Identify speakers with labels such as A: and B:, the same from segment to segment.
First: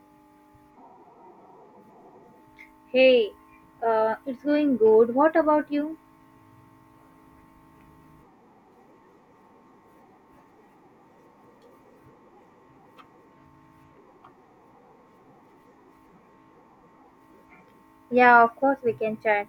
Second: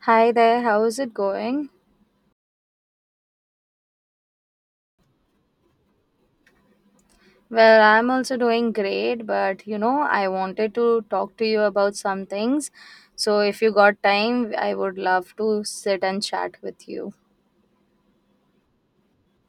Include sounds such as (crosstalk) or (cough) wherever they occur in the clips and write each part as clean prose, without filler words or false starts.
A: Hi there, how's it going?
B: Hey, it's going good. What about you?
A: Well, I'm also doing great, but you know, I wanted to talk to you about some things. So, if you got time, I would love to sit and chat with you.
B: Yeah, of course we can chat.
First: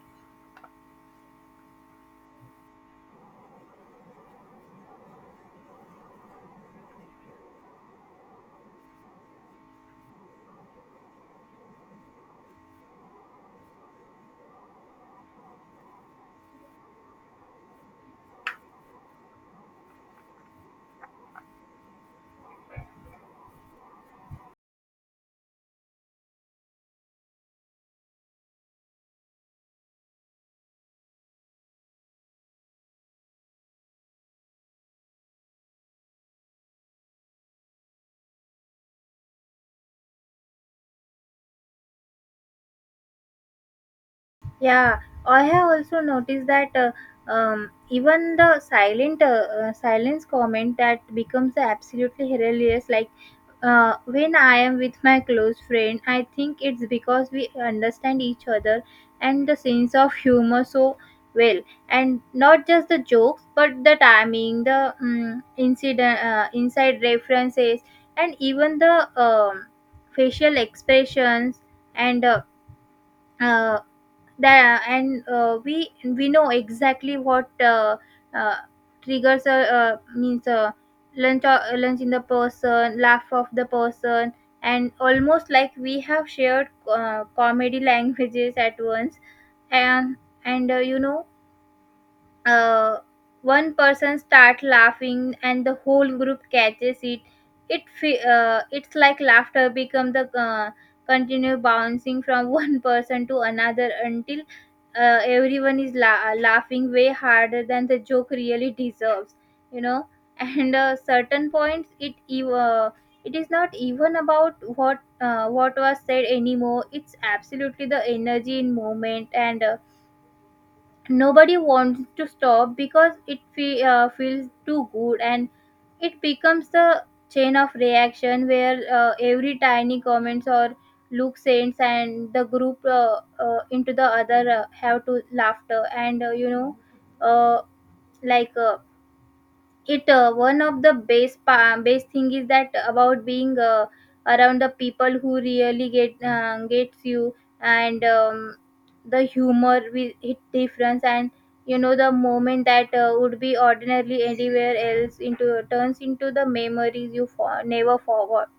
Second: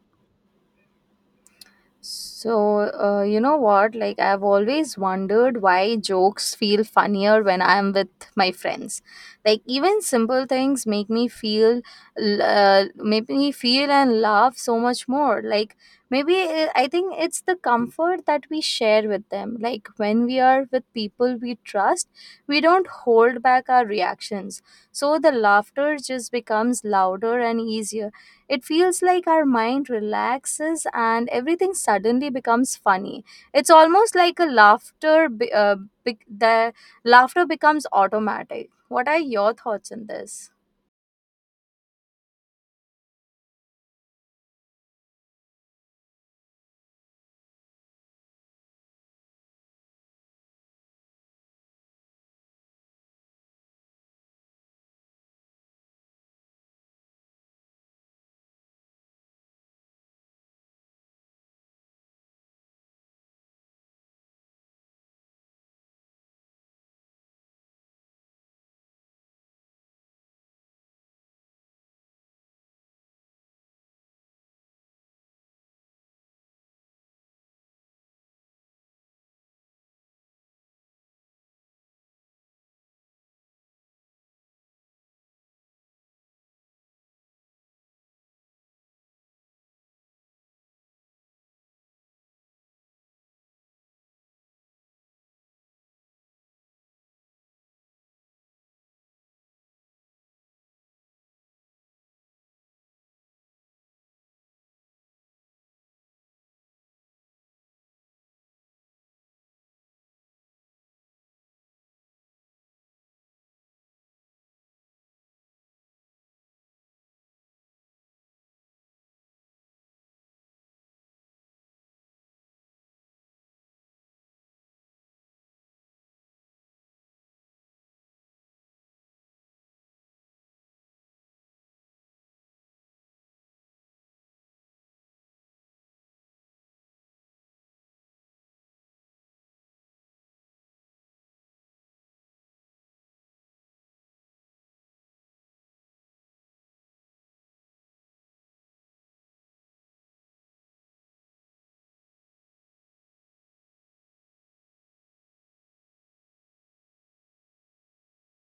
A: So, you know what? Like, I've always wondered why jokes feel funnier when I'm with my friends. Like, even simple things make me make me feel and laugh so much more. Like, maybe, I think it's the comfort that we share with them. Like, when we are with people we trust, we don't hold back our reactions. So, the laughter just becomes louder and easier. It feels like our mind relaxes and everything suddenly becomes funny. It's almost like a laughter, be- the laughter becomes automatic. What are your thoughts on this?
B: Yeah, I have also noticed that even the silent silence comment that becomes absolutely hilarious. Like when I am with my close friend, I think it's because we understand each other and the sense of humor so well, and not just the jokes, but the timing, the inside references, and even the facial expressions and. Uh, uh, and we know exactly what uh, triggers means lunch lunch in the person laugh of the person, and almost like we have shared comedy (laughs) languages at once, and you know, uh, one person start laughing and the whole group catches it. It fe- it's like laughter become the continue bouncing from (laughs) one person to another until everyone is laughing way harder than the joke really deserves, you know. (laughs) And certain points it is not even about what was said anymore. It's absolutely the energy in moment, and nobody wants to stop because it feels too good. And it becomes the chain of reaction where every tiny comments or look sends and the group into the other have to laughter. And, you know, uh, like uh, it one of the base thing is that about being around the people who really gets you. And the humor with it difference, and you know, the moment that would be ordinarily anywhere else into turns into the memories you never forgot.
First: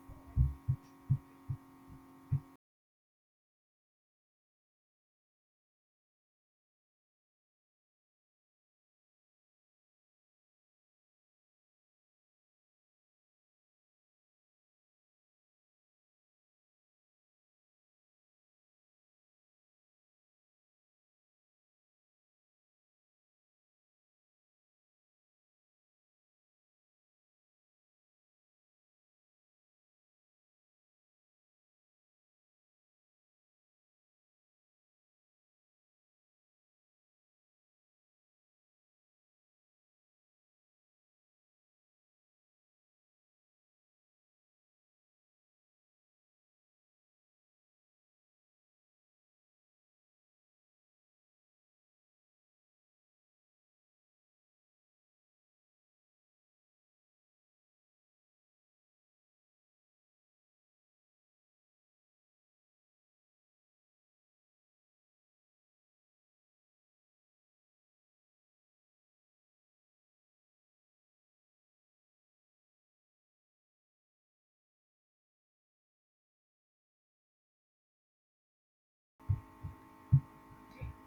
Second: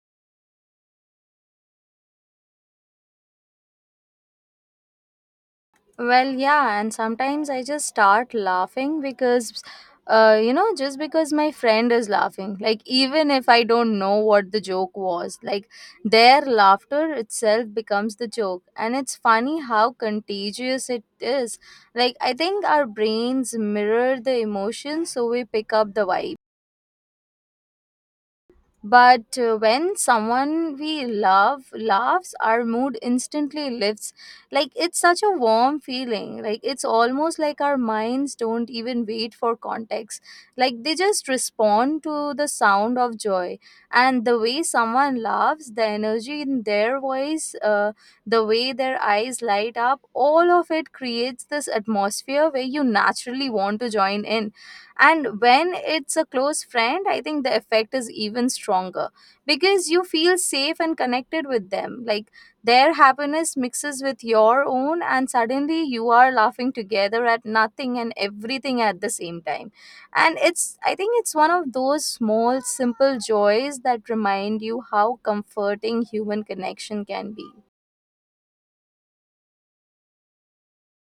A: Well, yeah, and sometimes I just start laughing because, you know, just because my friend is laughing. Like, even if I don't know what the joke was, like, their laughter itself becomes the joke. And it's funny how contagious it is. Like, I think our brains mirror the emotions, so we pick up the vibe. But when someone we love laughs, our mood instantly lifts. Like, it's such a warm feeling. Like, it's almost like our minds don't even wait for context. Like, they just respond to the sound of joy. And the way someone laughs, the energy in their voice, the way their eyes light up, all of it creates this atmosphere where you naturally want to join in. And when it's a close friend, I think the effect is even stronger, because you feel safe and connected with them. Like, their happiness mixes with your own, and suddenly you are laughing together at nothing and everything at the same time. And it's I think it's one of those small simple joys that remind you how comforting human connection can be.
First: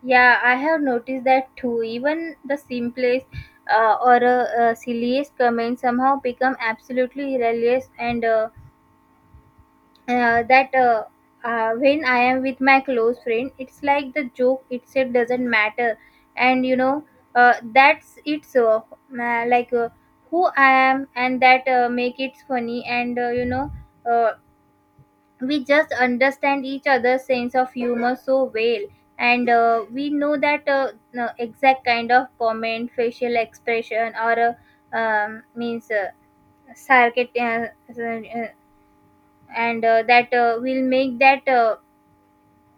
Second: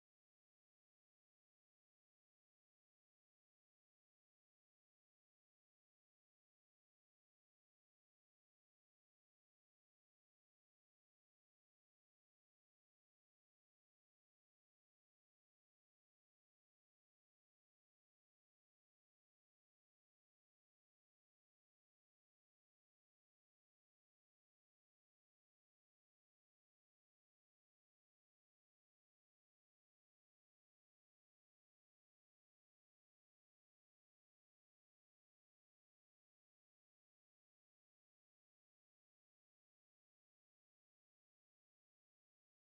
B: Yeah, I have noticed that too. Even the simplest or silliest comments somehow become absolutely hilarious. And that When I am with my close friend, it's like the joke itself doesn't matter, and you know, that's it's like who I am, and that make it funny, and you know, uh, we just understand each other's sense of humor so well. And we know that no, exact kind of comment, facial expression, or means sarcasm, and that will make that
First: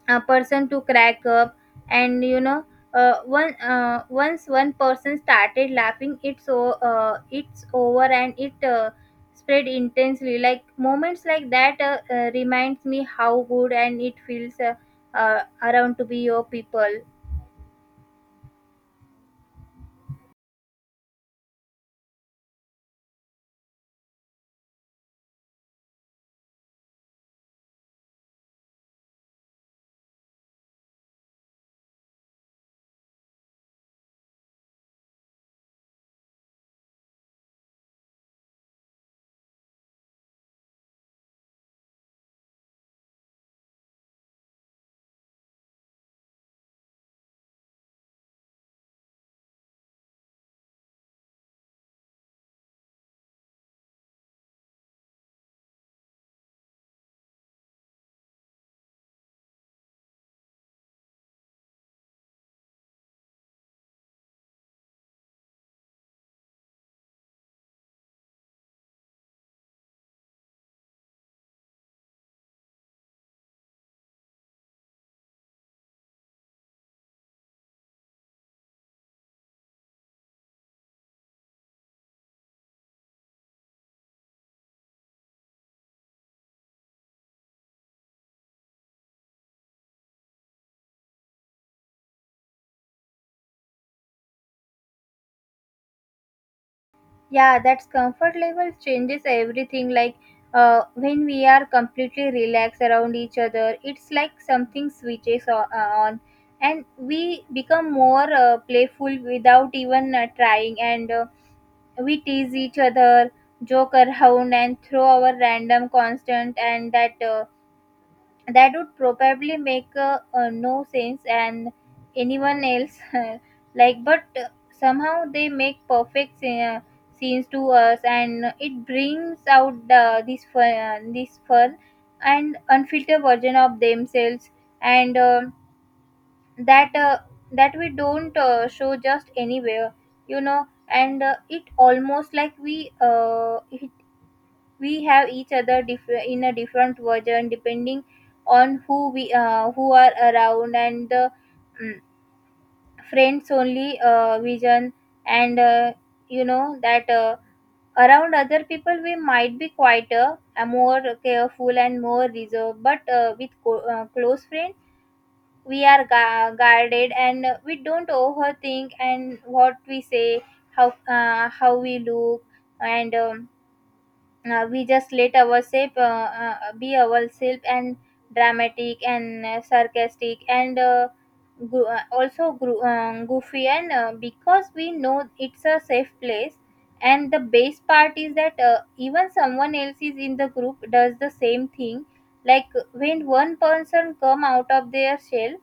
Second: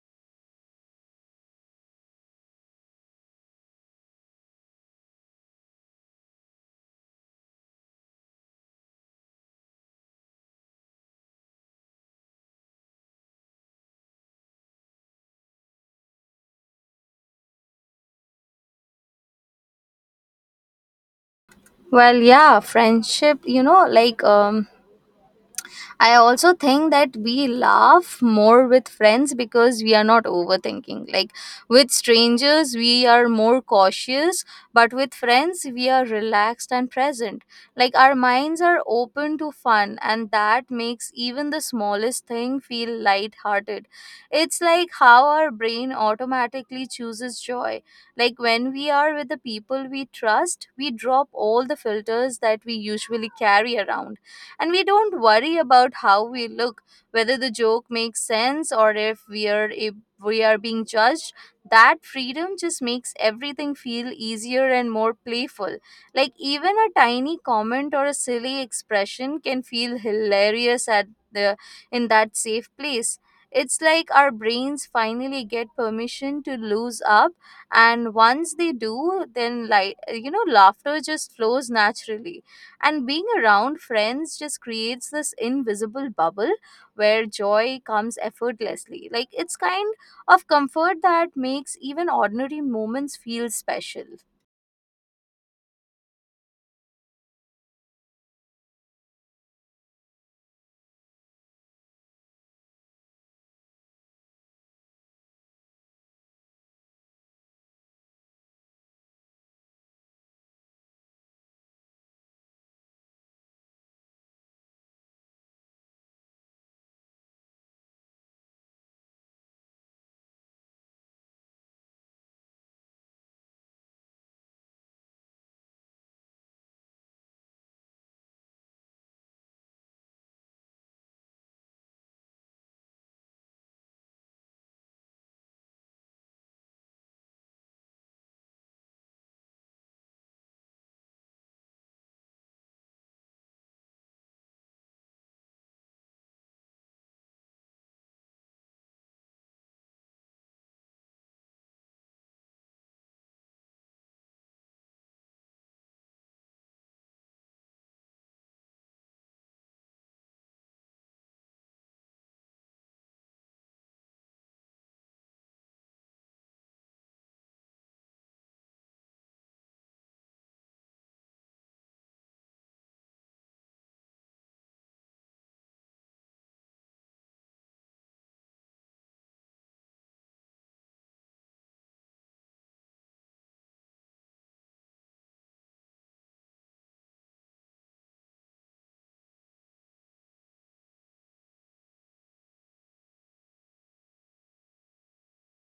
B: a person to crack up. And you know, one once one person started laughing, it's over, and it spread intensely. Like moments like that reminds me how good and it feels, around to be your people.
A: Well, yeah, friendship, you know, like, I also think that we laugh more with friends because we are not overthinking. Like, with strangers, we are more cautious, but with friends, we are relaxed and present. Like, our minds are open to fun, and that makes even the smallest thing feel lighthearted. It's like how our brain automatically chooses joy. Like, when we are with the people we trust, we drop all the filters that we usually carry around, and we don't worry about how we look, whether the joke makes sense, or if we are being judged. That freedom just makes everything feel easier and more playful. Like, even a tiny comment or a silly expression can feel hilarious at the in that safe place. It's like our brains finally get permission to lose up, and once they do, then, like, you know, laughter just flows naturally, and being around friends just creates this invisible bubble where joy comes effortlessly. Like, it's kind of comfort that makes even ordinary moments feel special.
B: Yeah, that's comfort level changes everything. Like when we are completely relaxed around each other, it's like something switches on, and we become more playful without even trying. And we tease each other, joke around, and throw our random constant and that. That would probably make no sense and anyone else (laughs) like, but somehow they make perfect scenes to us, and it brings out this fun and unfiltered version of themselves, and that uh, that we don't show just anywhere, you know. And it almost like we have each other in a different version depending on who are around, and the mm, friends only vision. And you know, that around other people we might be quieter, more careful and more reserved, but with close friends we are guarded, and we don't overthink and what we say, how we look, and we just let ourselves be ourselves, and dramatic and sarcastic, and goofy, and because we know it's a safe place. And the best part is that even someone else is in the group does the same thing. Like, when one person come out of their shell,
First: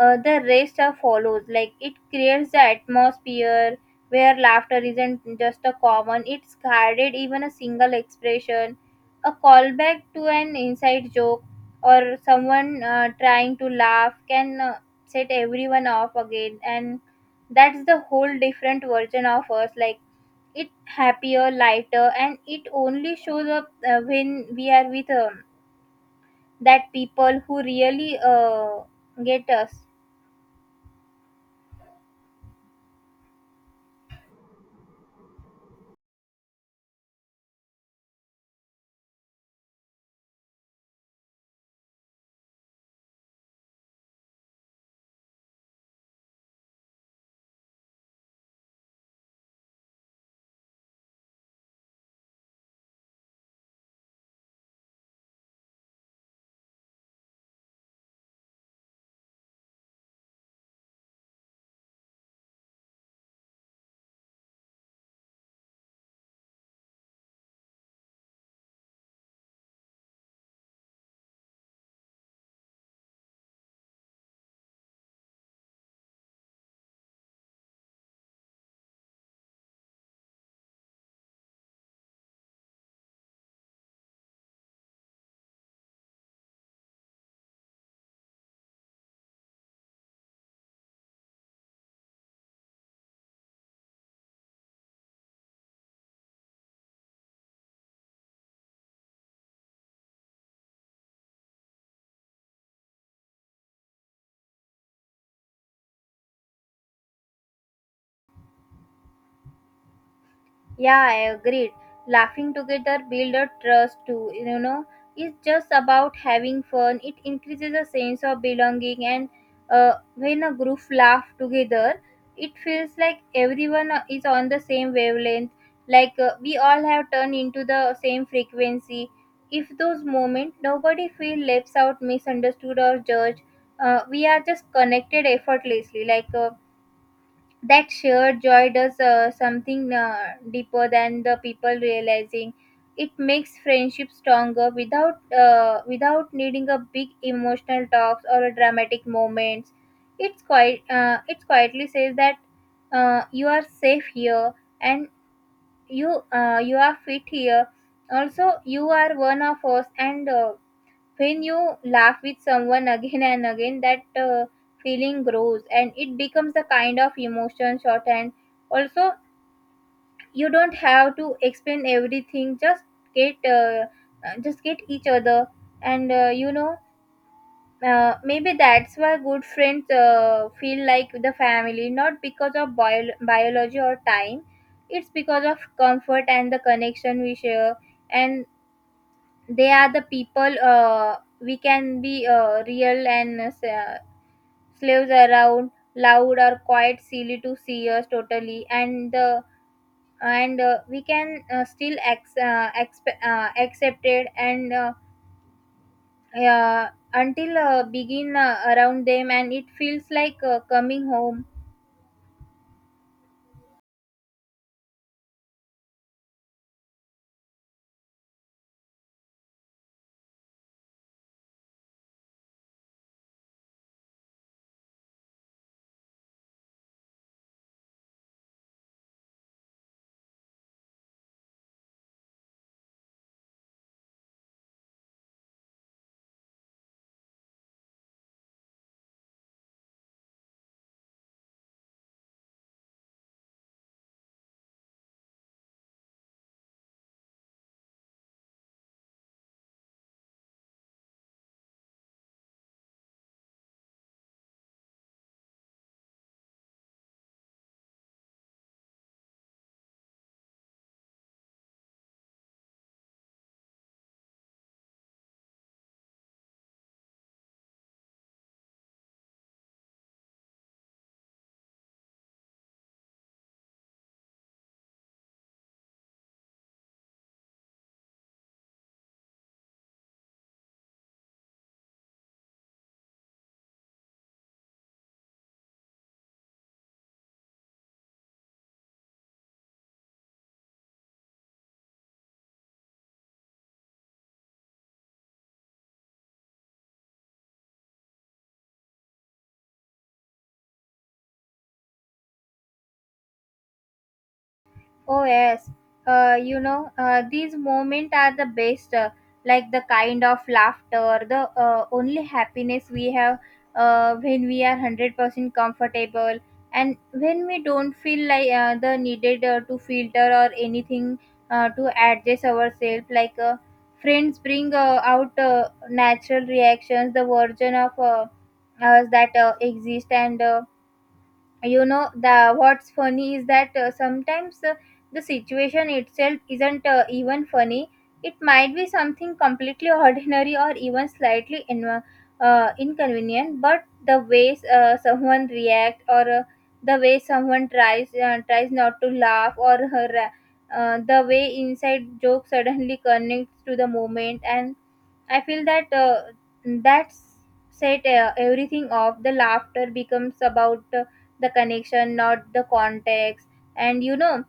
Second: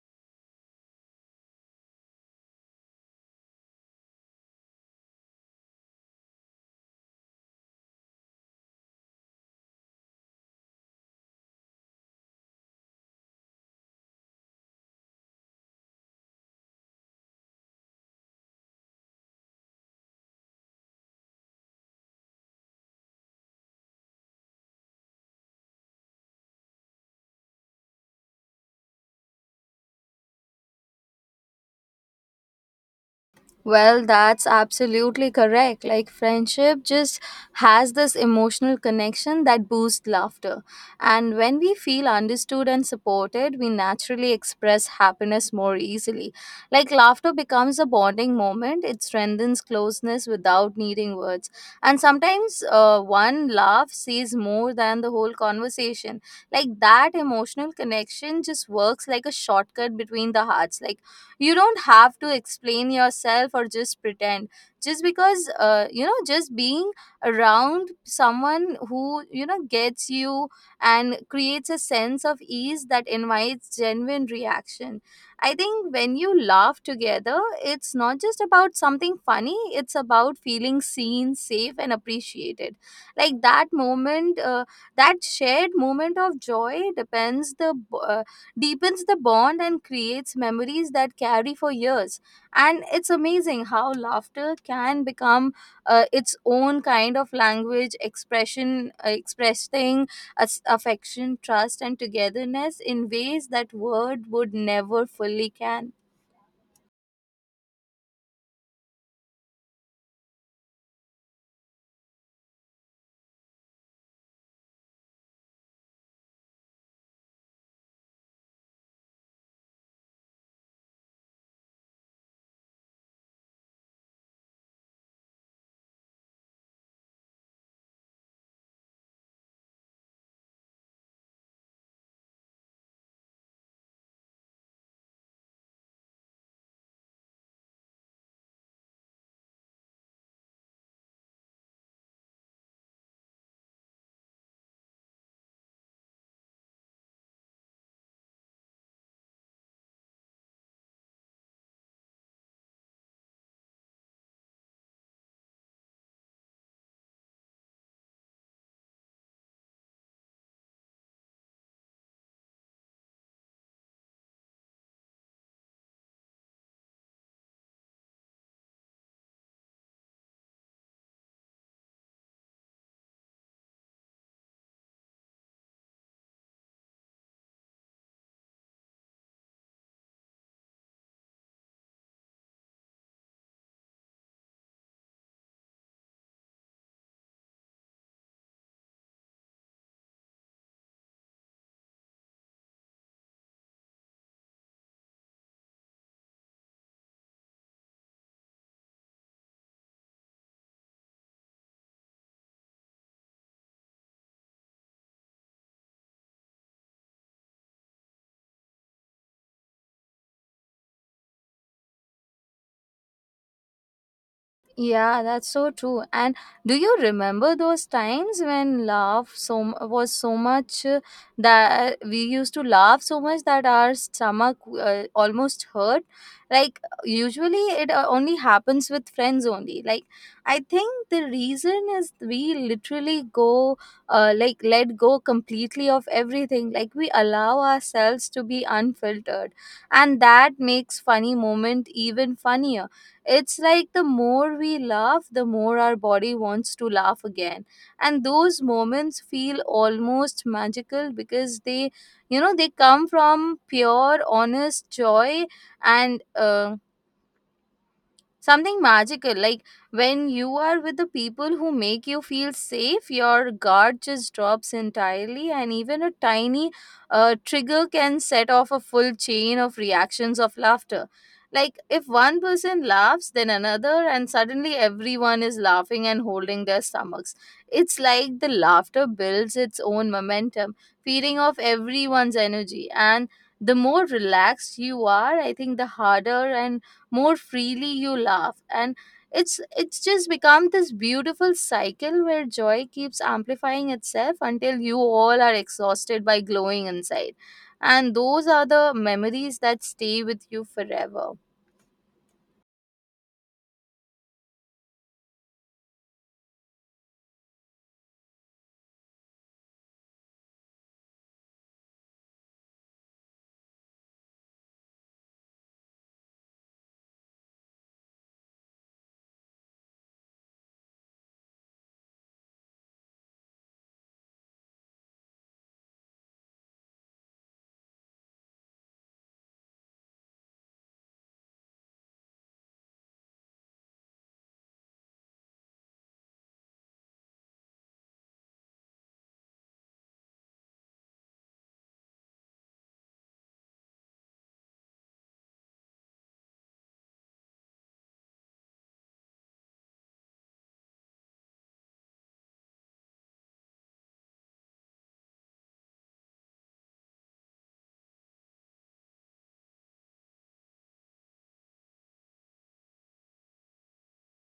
B: the rest are follows. Like it creates the atmosphere where laughter isn't just a common, it's guarded. Even a single expression, a callback to an inside joke, or someone trying to laugh can set everyone off again. And that's the whole different version of us. Like, it happier, lighter, and it only shows up when we are with that people who really get us.
A: Well, that's absolutely correct. Like, friendship just has this emotional connection that boosts laughter. And when we feel understood and supported, we naturally express happiness more easily. Like, laughter becomes a bonding moment, it strengthens closeness without needing words. And sometimes one laugh says more than the whole conversation. Like, that emotional connection just works like a shortcut between the hearts. Like, you don't have to explain yourself or just pretend, just because, you know, just being around someone who, you know, gets you and creates a sense of ease that invites genuine reaction. I think when you laugh together, it's not just about something funny, it's about feeling seen, safe, and appreciated. Like, that moment, that shared moment of joy depends the uh, deepens the bond and creates memories that carry for years. And it's amazing how laughter can become its own kind of language, expressing affection, trust, and togetherness in ways that word would never fully can.
B: Yeah, I agreed. Laughing together build a trust too. You know, it's just about having fun. It increases a sense of belonging. And when a group laugh together, it feels like everyone is on the same wavelength. Like we all have turned into the same frequency. If those moments nobody feel left out, misunderstood or judged, we are just connected effortlessly. Like. That shared joy does something deeper than the people realizing. It makes friendship stronger without without needing a big emotional talks or a dramatic moments. It quietly says that, you are safe here, and you are fit here, also you are one of us. And when you laugh with someone again and again, that feeling grows, and it becomes a kind of emotion shorthand. Also, you don't have to explain everything, get uh, just get each other. And you know, maybe that's why good friends feel like the family, not because of biology or time. It's because of comfort and the connection we share. And they are the people we can be real, and slaves around loud or quite silly to see us totally. And we can still accept it, and uh, until begin around them, and it feels like coming home.
A: Yeah, that's so true. And do you remember those times when laugh so m- was so much that we used to laugh so much that our stomach almost hurt? Like, usually it only happens with friends only. Like, I think the reason is we literally go like let go completely of everything. Like, we allow ourselves to be unfiltered, and that makes funny moment even funnier. It's like the more we laugh, the more our body wants to laugh again. And those moments feel almost magical because they, you know, they come from pure, honest joy, and, something magical. Like, when you are with the people who make you feel safe, your guard just drops entirely, and even a tiny trigger can set off a full chain of reactions of laughter. Like, if one person laughs, then another, and suddenly everyone is laughing and holding their stomachs. It's like the laughter builds its own momentum, feeding off everyone's energy. And the more relaxed you are, I think, the harder and more freely you laugh, and it's just become this beautiful cycle where joy keeps amplifying itself until you all are exhausted by glowing inside, and those are the memories that stay with you forever.
B: Oh yes, you know, these moments are the best. Like the kind of laughter, the only happiness we have when we are 100% comfortable, and when we don't feel like the needed to filter or anything to adjust ourselves. Like friends bring out natural reactions, the version of us that exist and. You know, the what's funny is that sometimes the situation itself isn't even funny. It might be something completely (laughs) ordinary or even slightly inconvenient, but the way someone reacts, or the way someone tries not to laugh, or the way inside joke suddenly connects to the moment. And I feel that, that's set everything off. The laughter becomes about the connection, not the context. And you know,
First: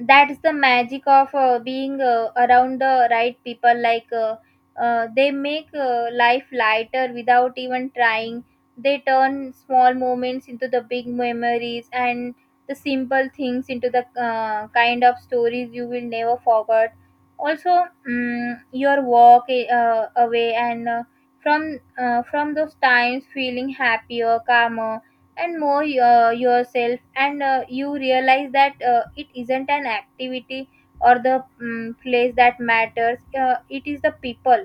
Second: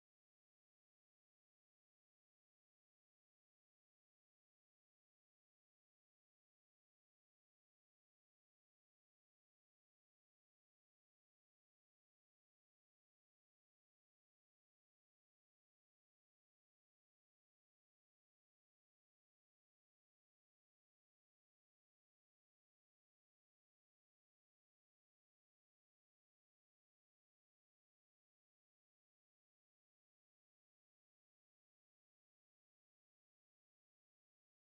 B: that's the magic of being around the right people. Like, they make life lighter without even trying. They turn small moments into the big memories, and the simple things into the kind of stories you will never forget. Also, your walk away and from those times feeling happier, calmer, and more yourself. And you realize that it isn't an activity or the place that matters. It is the people.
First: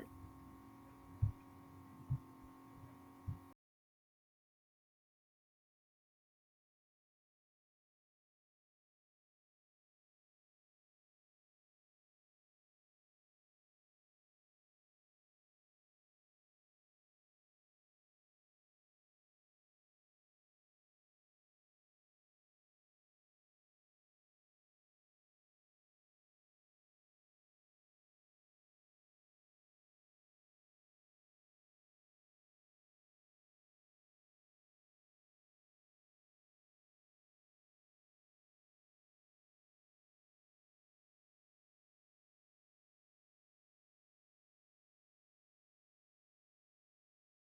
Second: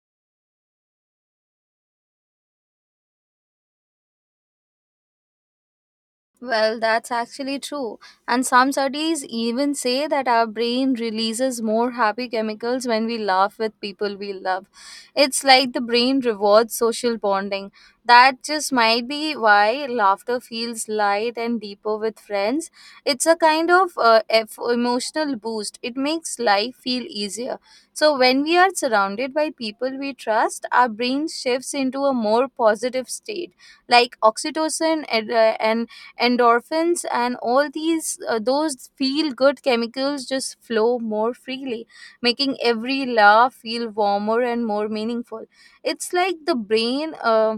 A: Well, that's actually true. And some studies even say that our brain releases more happy chemicals when we laugh with people we love. It's like the brain rewards social bonding. That just might be why laughter feels light and deeper with friends. It's a kind of emotional boost. It makes life feel easier. So, when we are surrounded by people we trust, our brain shifts into a more positive state. Like, oxytocin and endorphins, and all these, those feel good chemicals just flow more freely, making every laugh feel warmer and more meaningful. It's like the brain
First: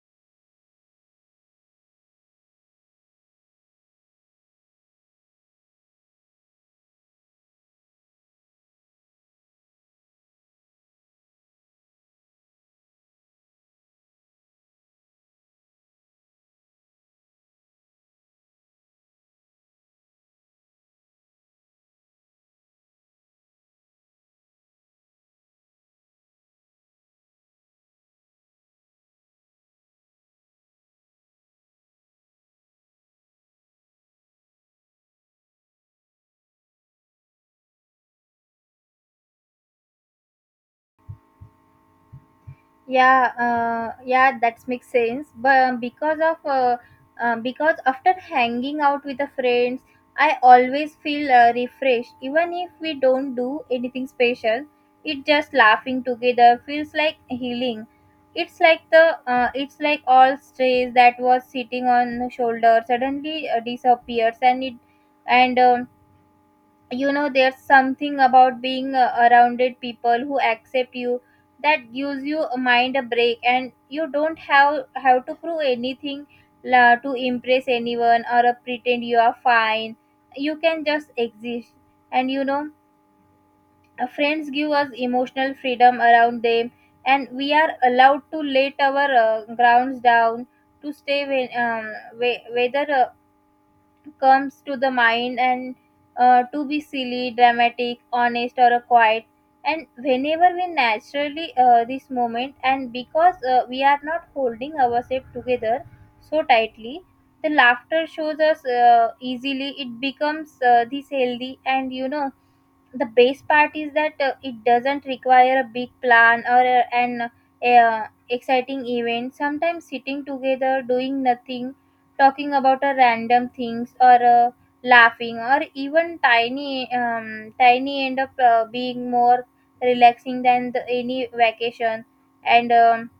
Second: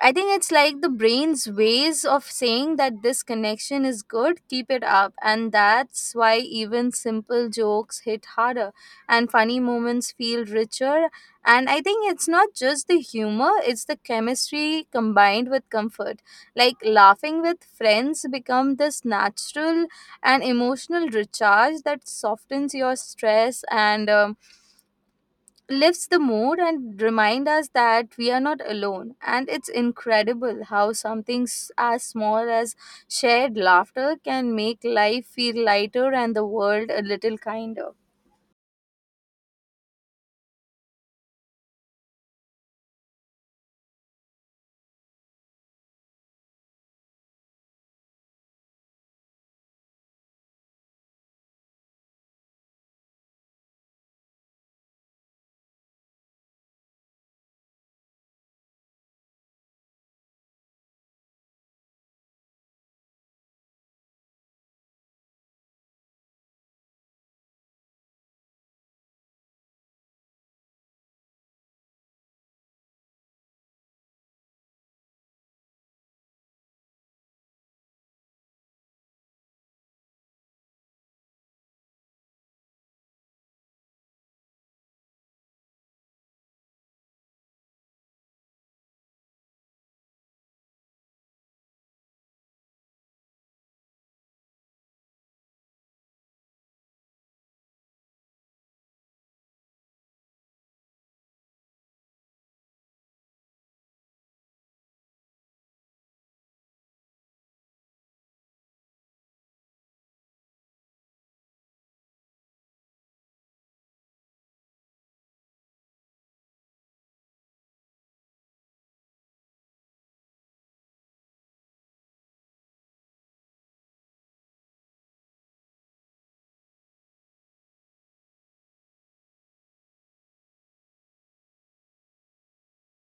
A: i think it's like the brain's ways of saying that this connection is good, keep it up. And that's why even simple jokes hit harder and funny moments feel richer. And I think it's not just the humor, it's the chemistry combined with comfort. Like, laughing with friends become this natural and emotional recharge that softens your stress, and lifts the mood and remind us that we are not alone. And it's incredible how something as small as shared laughter can make life feel lighter and the world a little kinder.
B: Yeah, yeah, that makes sense. But um, because of uh, uh, because after hanging out with the friends, I always feel refreshed, even if we don't do anything special. It just laughing together feels like healing. It's like all stress that was sitting on the shoulder suddenly disappears. And it and You know, there's something about being arounded people who accept you, that gives you a mind a break, and you don't have to prove anything, to impress anyone, or pretend you are fine. You can just exist. And you know, friends give us emotional freedom around them, and we are allowed to let our grounds down, to stay when whether comes to the mind, and to be silly, dramatic, honest, or quiet. And whenever we naturally this moment, and because we are not holding ourselves together so tightly, the laughter shows us easily. It becomes this healthy. And the best part is that it doesn't require a big plan or an exciting event. Sometimes sitting together doing nothing, talking about a random things, or laughing or even tiny, end up being more relaxing than any vacation. and um,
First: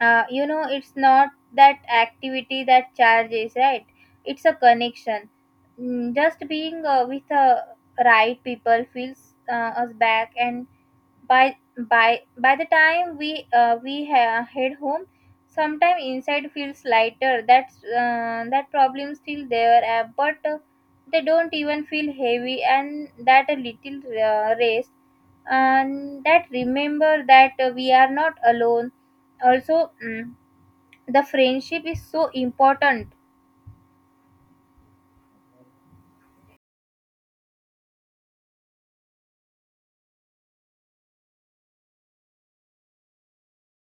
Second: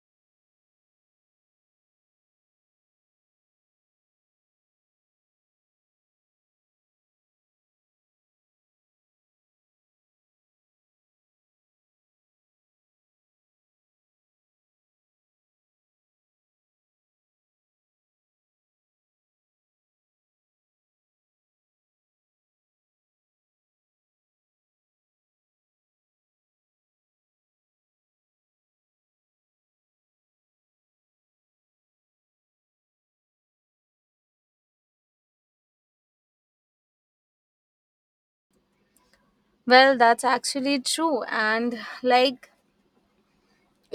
B: uh, you know it's not that activity that charges, right? It's a connection. Mm, just being with the right people feels us back. And by by by the time we head home, sometime inside feels lighter. That's that problem still there, but they don't even feel heavy. And that a little rest, and that remember that we are not alone also. Mm, the friendship is so important.
A: Well, that's actually true. And like,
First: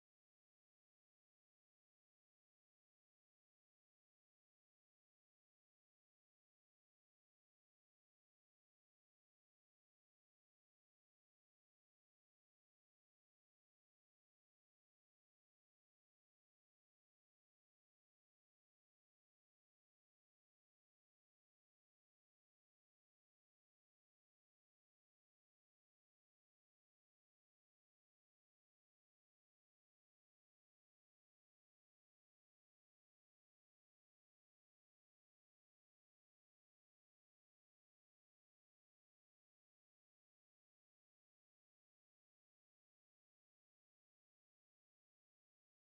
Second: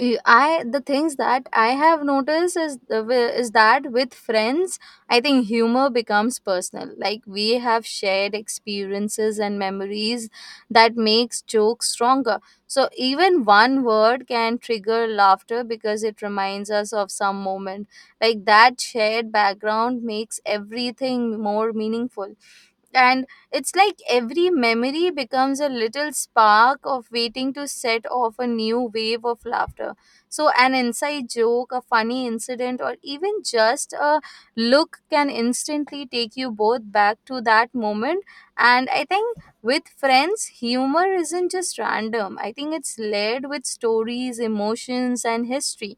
A: Y- I the things that I have noticed is that with friends, I think humor becomes personal. Like, we have shared experiences and memories that makes jokes stronger. So, even one word can trigger laughter because it reminds us of some moment. Like, that shared background makes everything more meaningful. And it's like every memory becomes a little spark of waiting to set off a new wave of laughter. So, an inside joke, a funny incident, or even just a look can instantly take you both back to that moment. And I think with friends, humor isn't just random, I think it's layered with stories, emotions, and history.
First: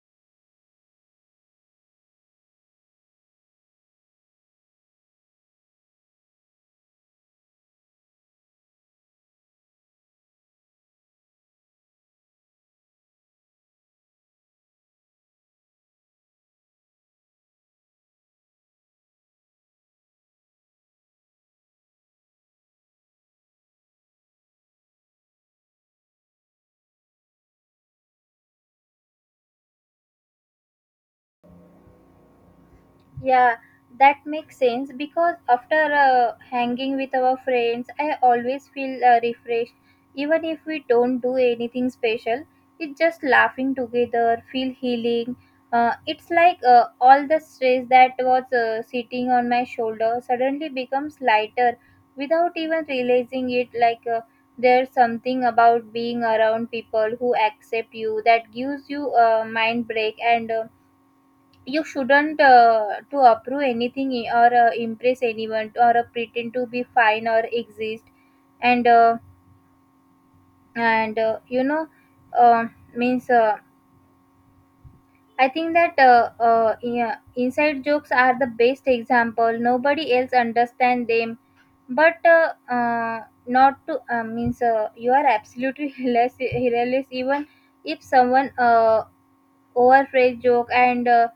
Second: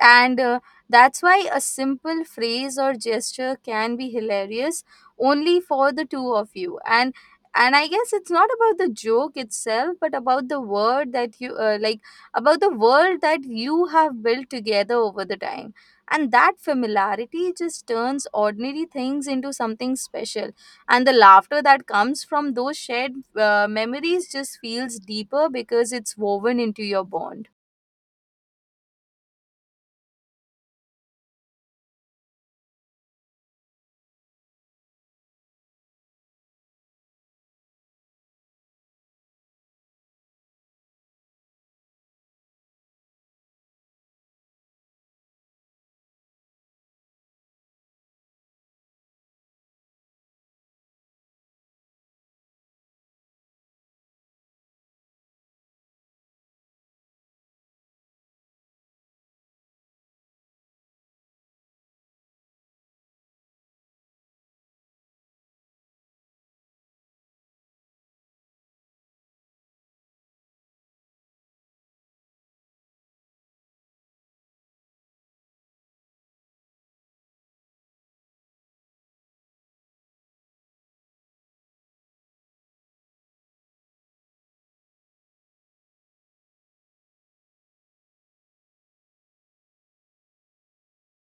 A: And, that's why a simple phrase or gesture can be hilarious only for the two of you. And I guess it's not about the joke itself, but about the word that you like about the world that you have built together over the time. And that familiarity just turns ordinary things into something special, and the laughter that comes from those shared memories just feels deeper because it's woven into your bond.
B: Yeah, that makes sense because after hanging with our friends, I always feel refreshed. Even if we don't do anything special, it's just laughing together, feel healing. It's like all the stress that was sitting on my shoulder suddenly becomes lighter without even realizing it. Like there's something about being around people who accept you that gives you a mind break. And You shouldn't to approve anything or impress anyone or pretend to be fine or exist. And and you know uh, means I think that yeah, inside jokes are the best example. Nobody else understand them, but not to means you are absolutely (laughs) hilarious, hilarious. Even if someone overphrase joke, and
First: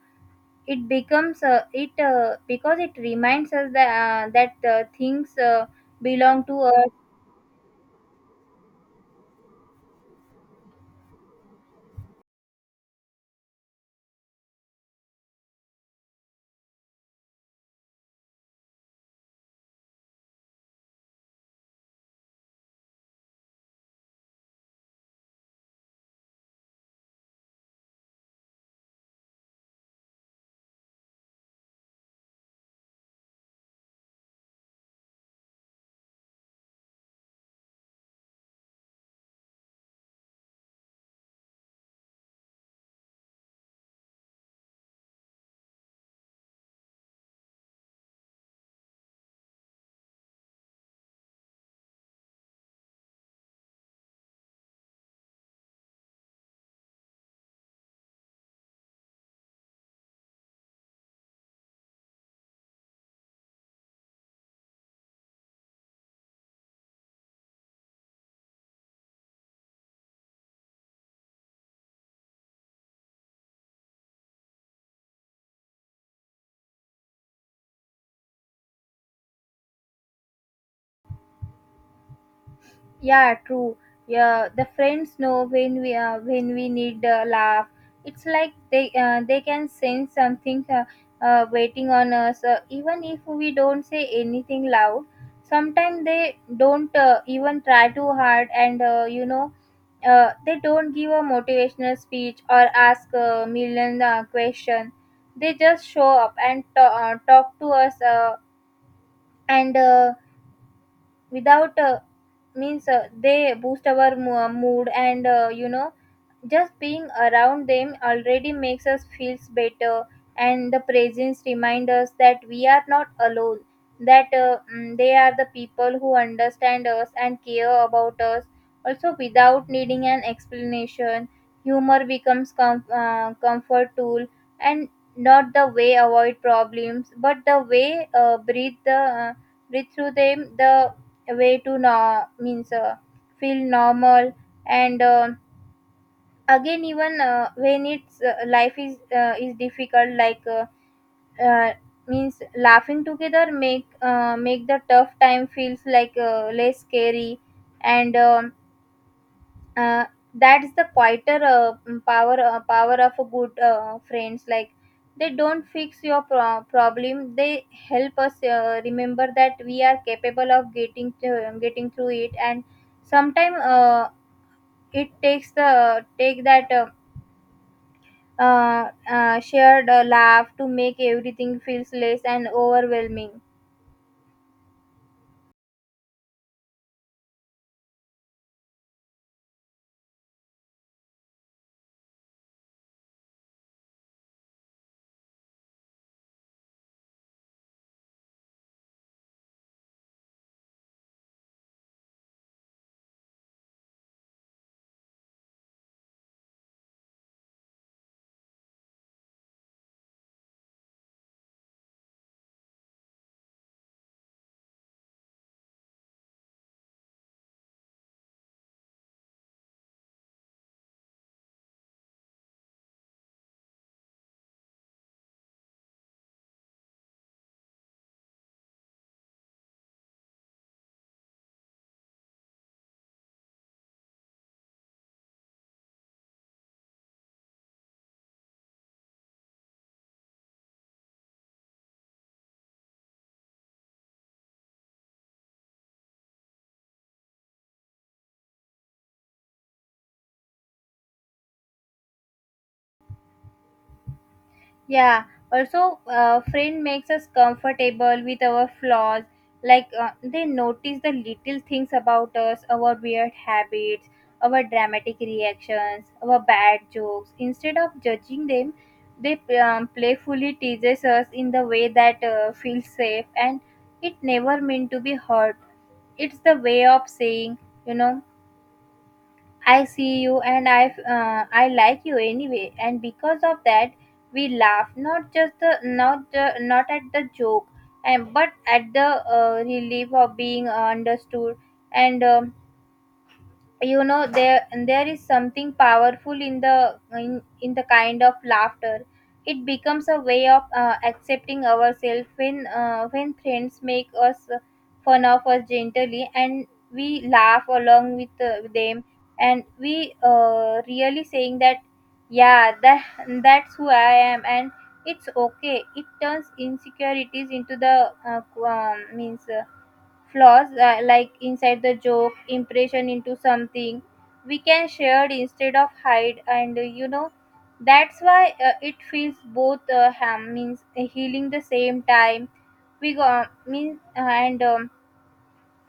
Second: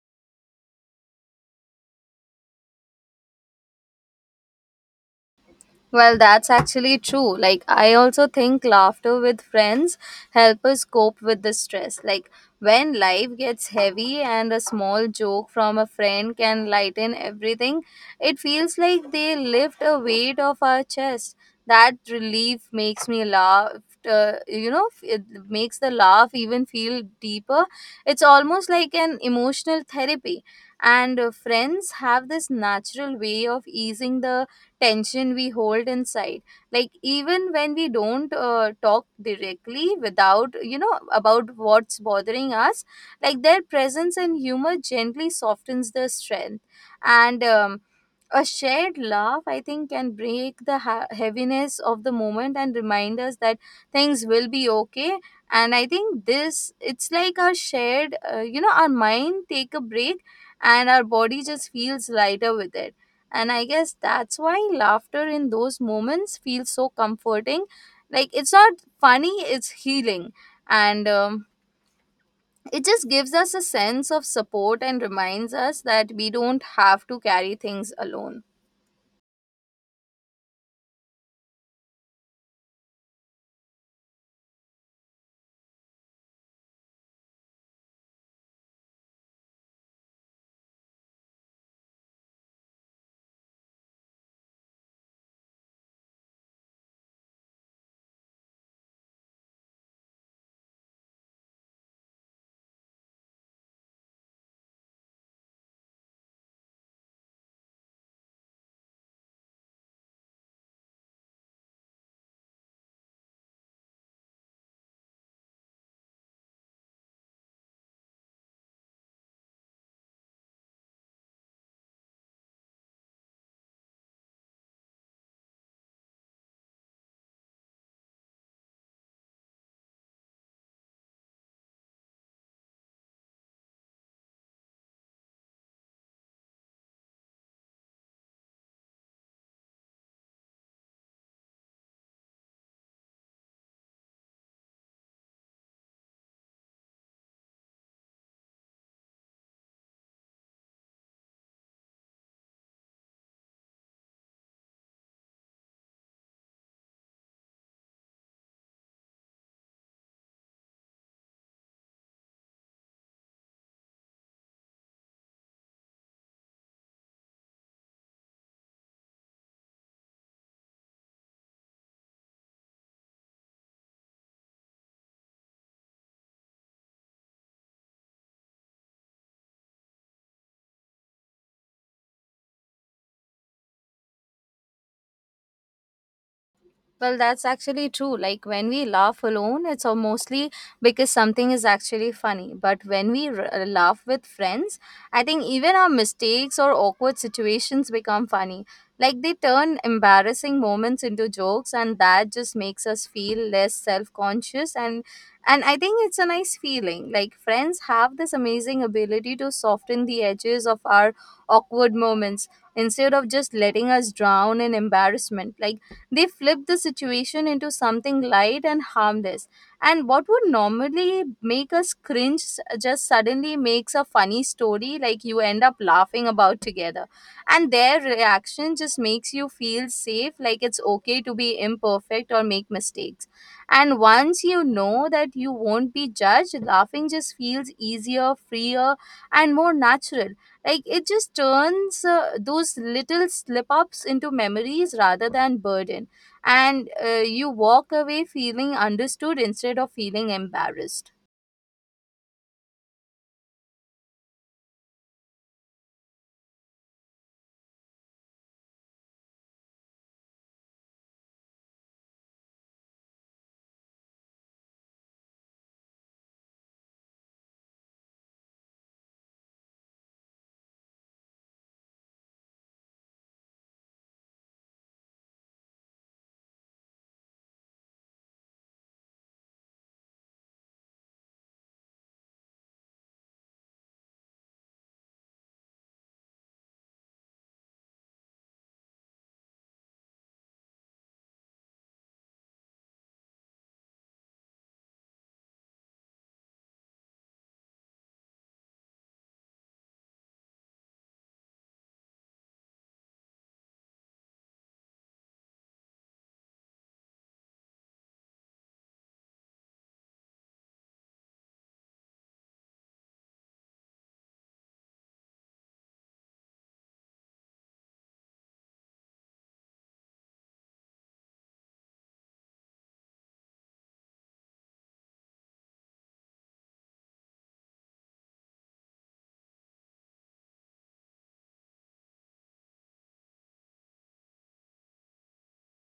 B: it becomes it because it reminds us that, things
A: Well,
B: belong
A: that's
B: to us.
A: actually true. Like, I also think laughter with friends help us cope with the stress. Like, when life gets heavy and a small joke from a friend can lighten everything, it feels like they lift a weight off our chest. That relief makes me laugh. You know, it makes the laugh even feel deeper. It's almost like an emotional therapy. And friends have this natural way of easing the tension we hold inside. Like, even when we don't talk directly, without, you know, about what's bothering us, like, their presence and humor gently softens the strength. And a shared laugh, I think, can break the heaviness of the moment and remind us that things will be okay. And I think this, it's like our shared, you know, our mind take a break, and our body just feels lighter with it. And I guess that's why laughter in those moments feels so comforting. Like, it's not funny, it's healing. And, it just gives us a sense of support and reminds us that we don't have to carry things alone.
B: Yeah, true. Yeah, the friends know when we need a laugh. It's like they can sense something waiting on us, even if we don't say anything loud. Sometimes they don't even try too hard, and they don't give a motivational speech or ask a million question. They just show up and talk to us, and without means they boost our mood. And uh, you know just being around them already makes us feels better, and the presence remind us that we are not alone, that they are the people who understand us and care about us, also without needing an explanation. Humor becomes comfort tool, and not the way avoid problems but the way breathe through them, the way to no means feel normal. And Again, even when it's life is difficult, like uh, means laughing together make make the tough time feels like less scary. And uh, that's the quieter power of a good friends. Like, they don't fix your problem, they help us remember that we are capable of getting through it. And sometimes it takes the take that shared laugh to make everything feels less and overwhelming.
A: Well, that's actually true. Like, when we laugh alone, it's mostly because something is actually funny. But when we laugh with friends, I think even our mistakes or awkward situations become funny. Like, they turn embarrassing moments into jokes, and that just makes us feel less self conscious. And I think it's a nice feeling. Like, friends have this amazing ability to soften the edges of our awkward moments instead of just letting us drown in embarrassment. Like, they flip the situation into something light and harmless. And what would normally make us cringe just suddenly makes a funny story like you end up laughing about together. And their reaction just makes you feel safe, like it's okay to be imperfect or make mistakes. And once you know that you won't be judged, laughing just feels easier, freer, and more natural. Like, it just turns those little slip ups into memories rather than burden. And you walk away feeling understood instead of feeling embarrassed.
B: Yeah, also, a friend makes us comfortable with our flaws. Like, they notice the little things about us, our weird habits, our dramatic reactions, our bad jokes. Instead of judging them, they playfully teases us in the way that feels safe, and it never meant to be hurt. It's the way of saying, you know, I see you and I like you anyway. And because of that, we laugh, not just the, not at the joke, and but at the relief of being understood. And um, you know there is something powerful in in the kind of laughter. It becomes a way of accepting ourselves. When when friends make us fun of us gently and we laugh along with them, and we really saying that, yeah that that's who I am, and it's okay. It turns insecurities into the qu- means flaws, like inside the joke impression, into something we can share instead of hide. And uh, you know that's why it feels both ham means healing the same time. We go mean and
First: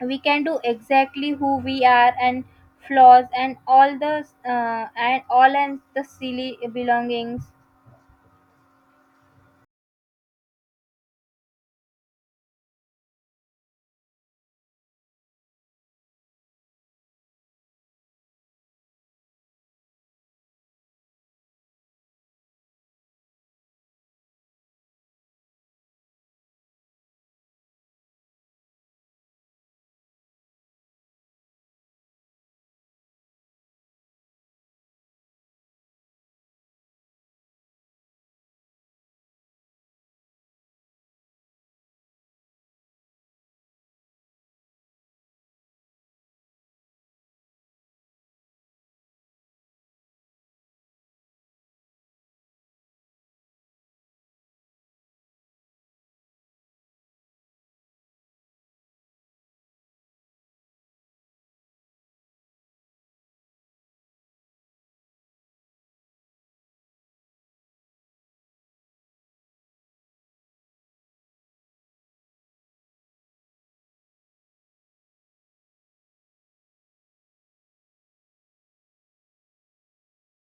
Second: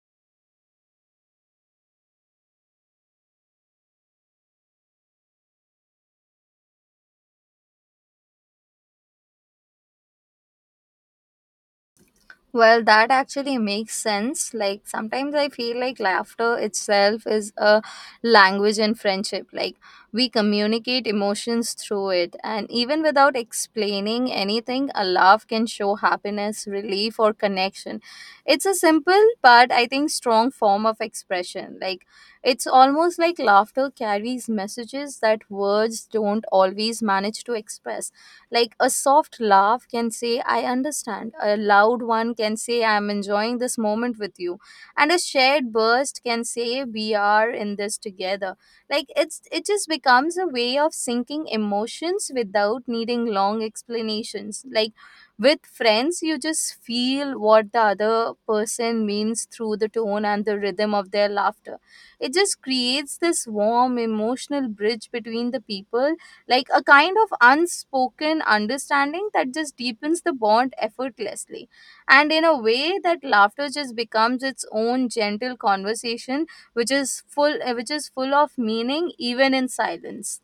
B: we can do exactly who we are, and flaws and all the and all and the silly belongings.
A: Well, that actually makes sense. Like, sometimes I feel like laughter itself is a language in friendship. Like, we communicate emotions through it. And even without explaining anything, a laugh can show happiness, relief, or connection. It's a simple but I think strong form of expression. Like, it's almost like laughter carries messages that words don't always manage to express. Like, a soft laugh can say, I understand. A loud one can say, I'm enjoying this moment with you. And a shared burst can say, we are in this together. Like, it's it just becomes a way of syncing emotions without needing long explanations. Like, with friends, you just feel what the other person means through the tone and the rhythm of their laughter. It just creates this warm emotional bridge between the people, like a kind of unspoken understanding that just deepens the bond effortlessly. And in a way, that laughter just becomes its own gentle conversation, which is full of meaning even in silence.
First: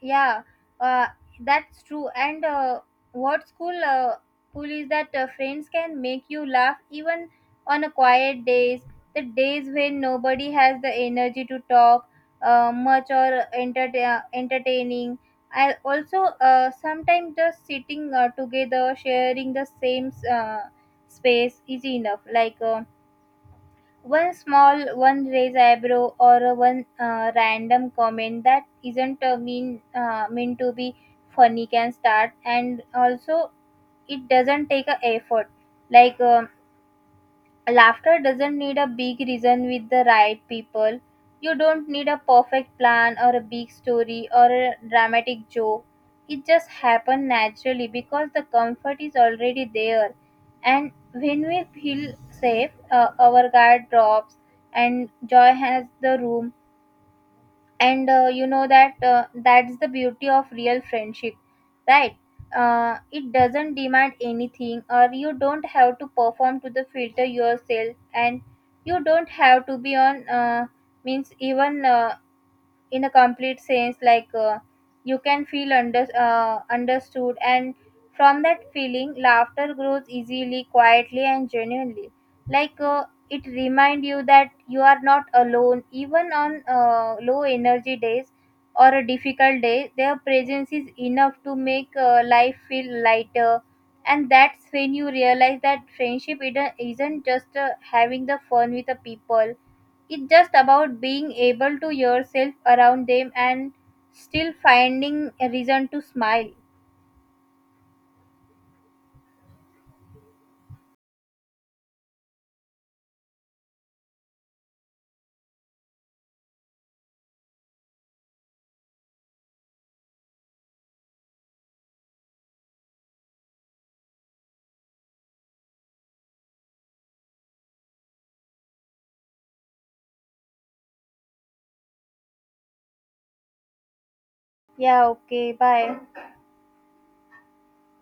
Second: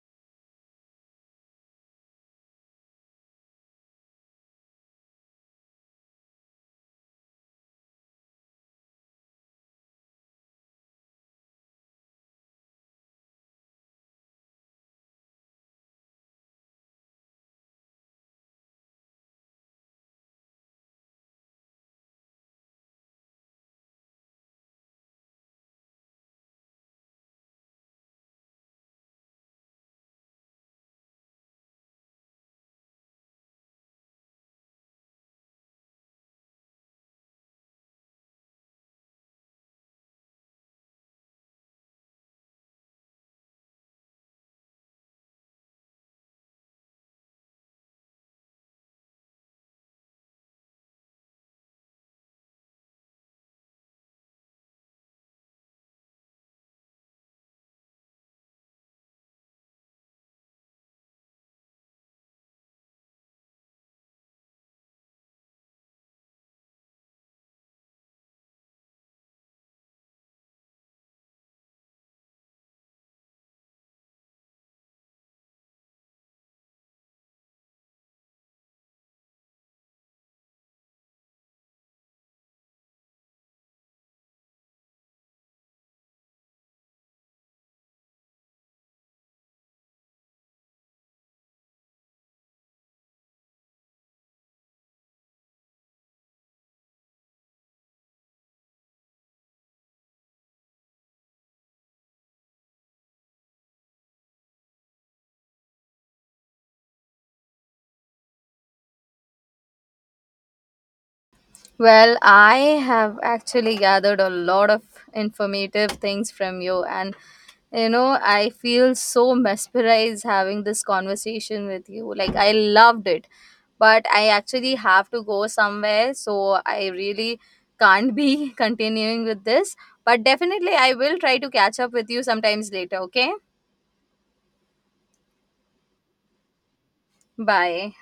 B: Yeah, uh, that's true. And What school cool is that friends can make you laugh even on a quiet days, the days when nobody has the energy to talk much or entertaining. I also sometimes just sitting together sharing the same space is enough. Like one raised eyebrow, or a one random comment that isn't meant to be funny can start. And also it doesn't take a effort. Like laughter doesn't need a big reason with the right people. You don't need a perfect plan or a big story or a dramatic joke. It just happens naturally because the comfort is already there. And when we feel safe, our guard drops and joy has the room. And you know that That's the beauty of real friendship, right? It doesn't demand anything, or you don't have to perform to the filter yourself, and you don't have to be on means even in a complete sense. Like you can feel understood, and from that feeling laughter grows easily, quietly, and genuinely. Like it remind you that you are not alone, even on low energy days or a difficult day. Their presence is enough to make life feel lighter. And that's when you realize that friendship isn't just having the fun with the people, it's just about being able to yourself around them and still finding a reason to smile.
A: Well, I have actually gathered a lot of informative things from you, and you know, I feel so mesmerized having this conversation with you. Like, I loved it, but I actually have to go somewhere, so I really can't be (laughs) continuing with this. But definitely, I will try to catch up with you sometimes later, okay?
B: Yeah, okay, bye.
A: Bye.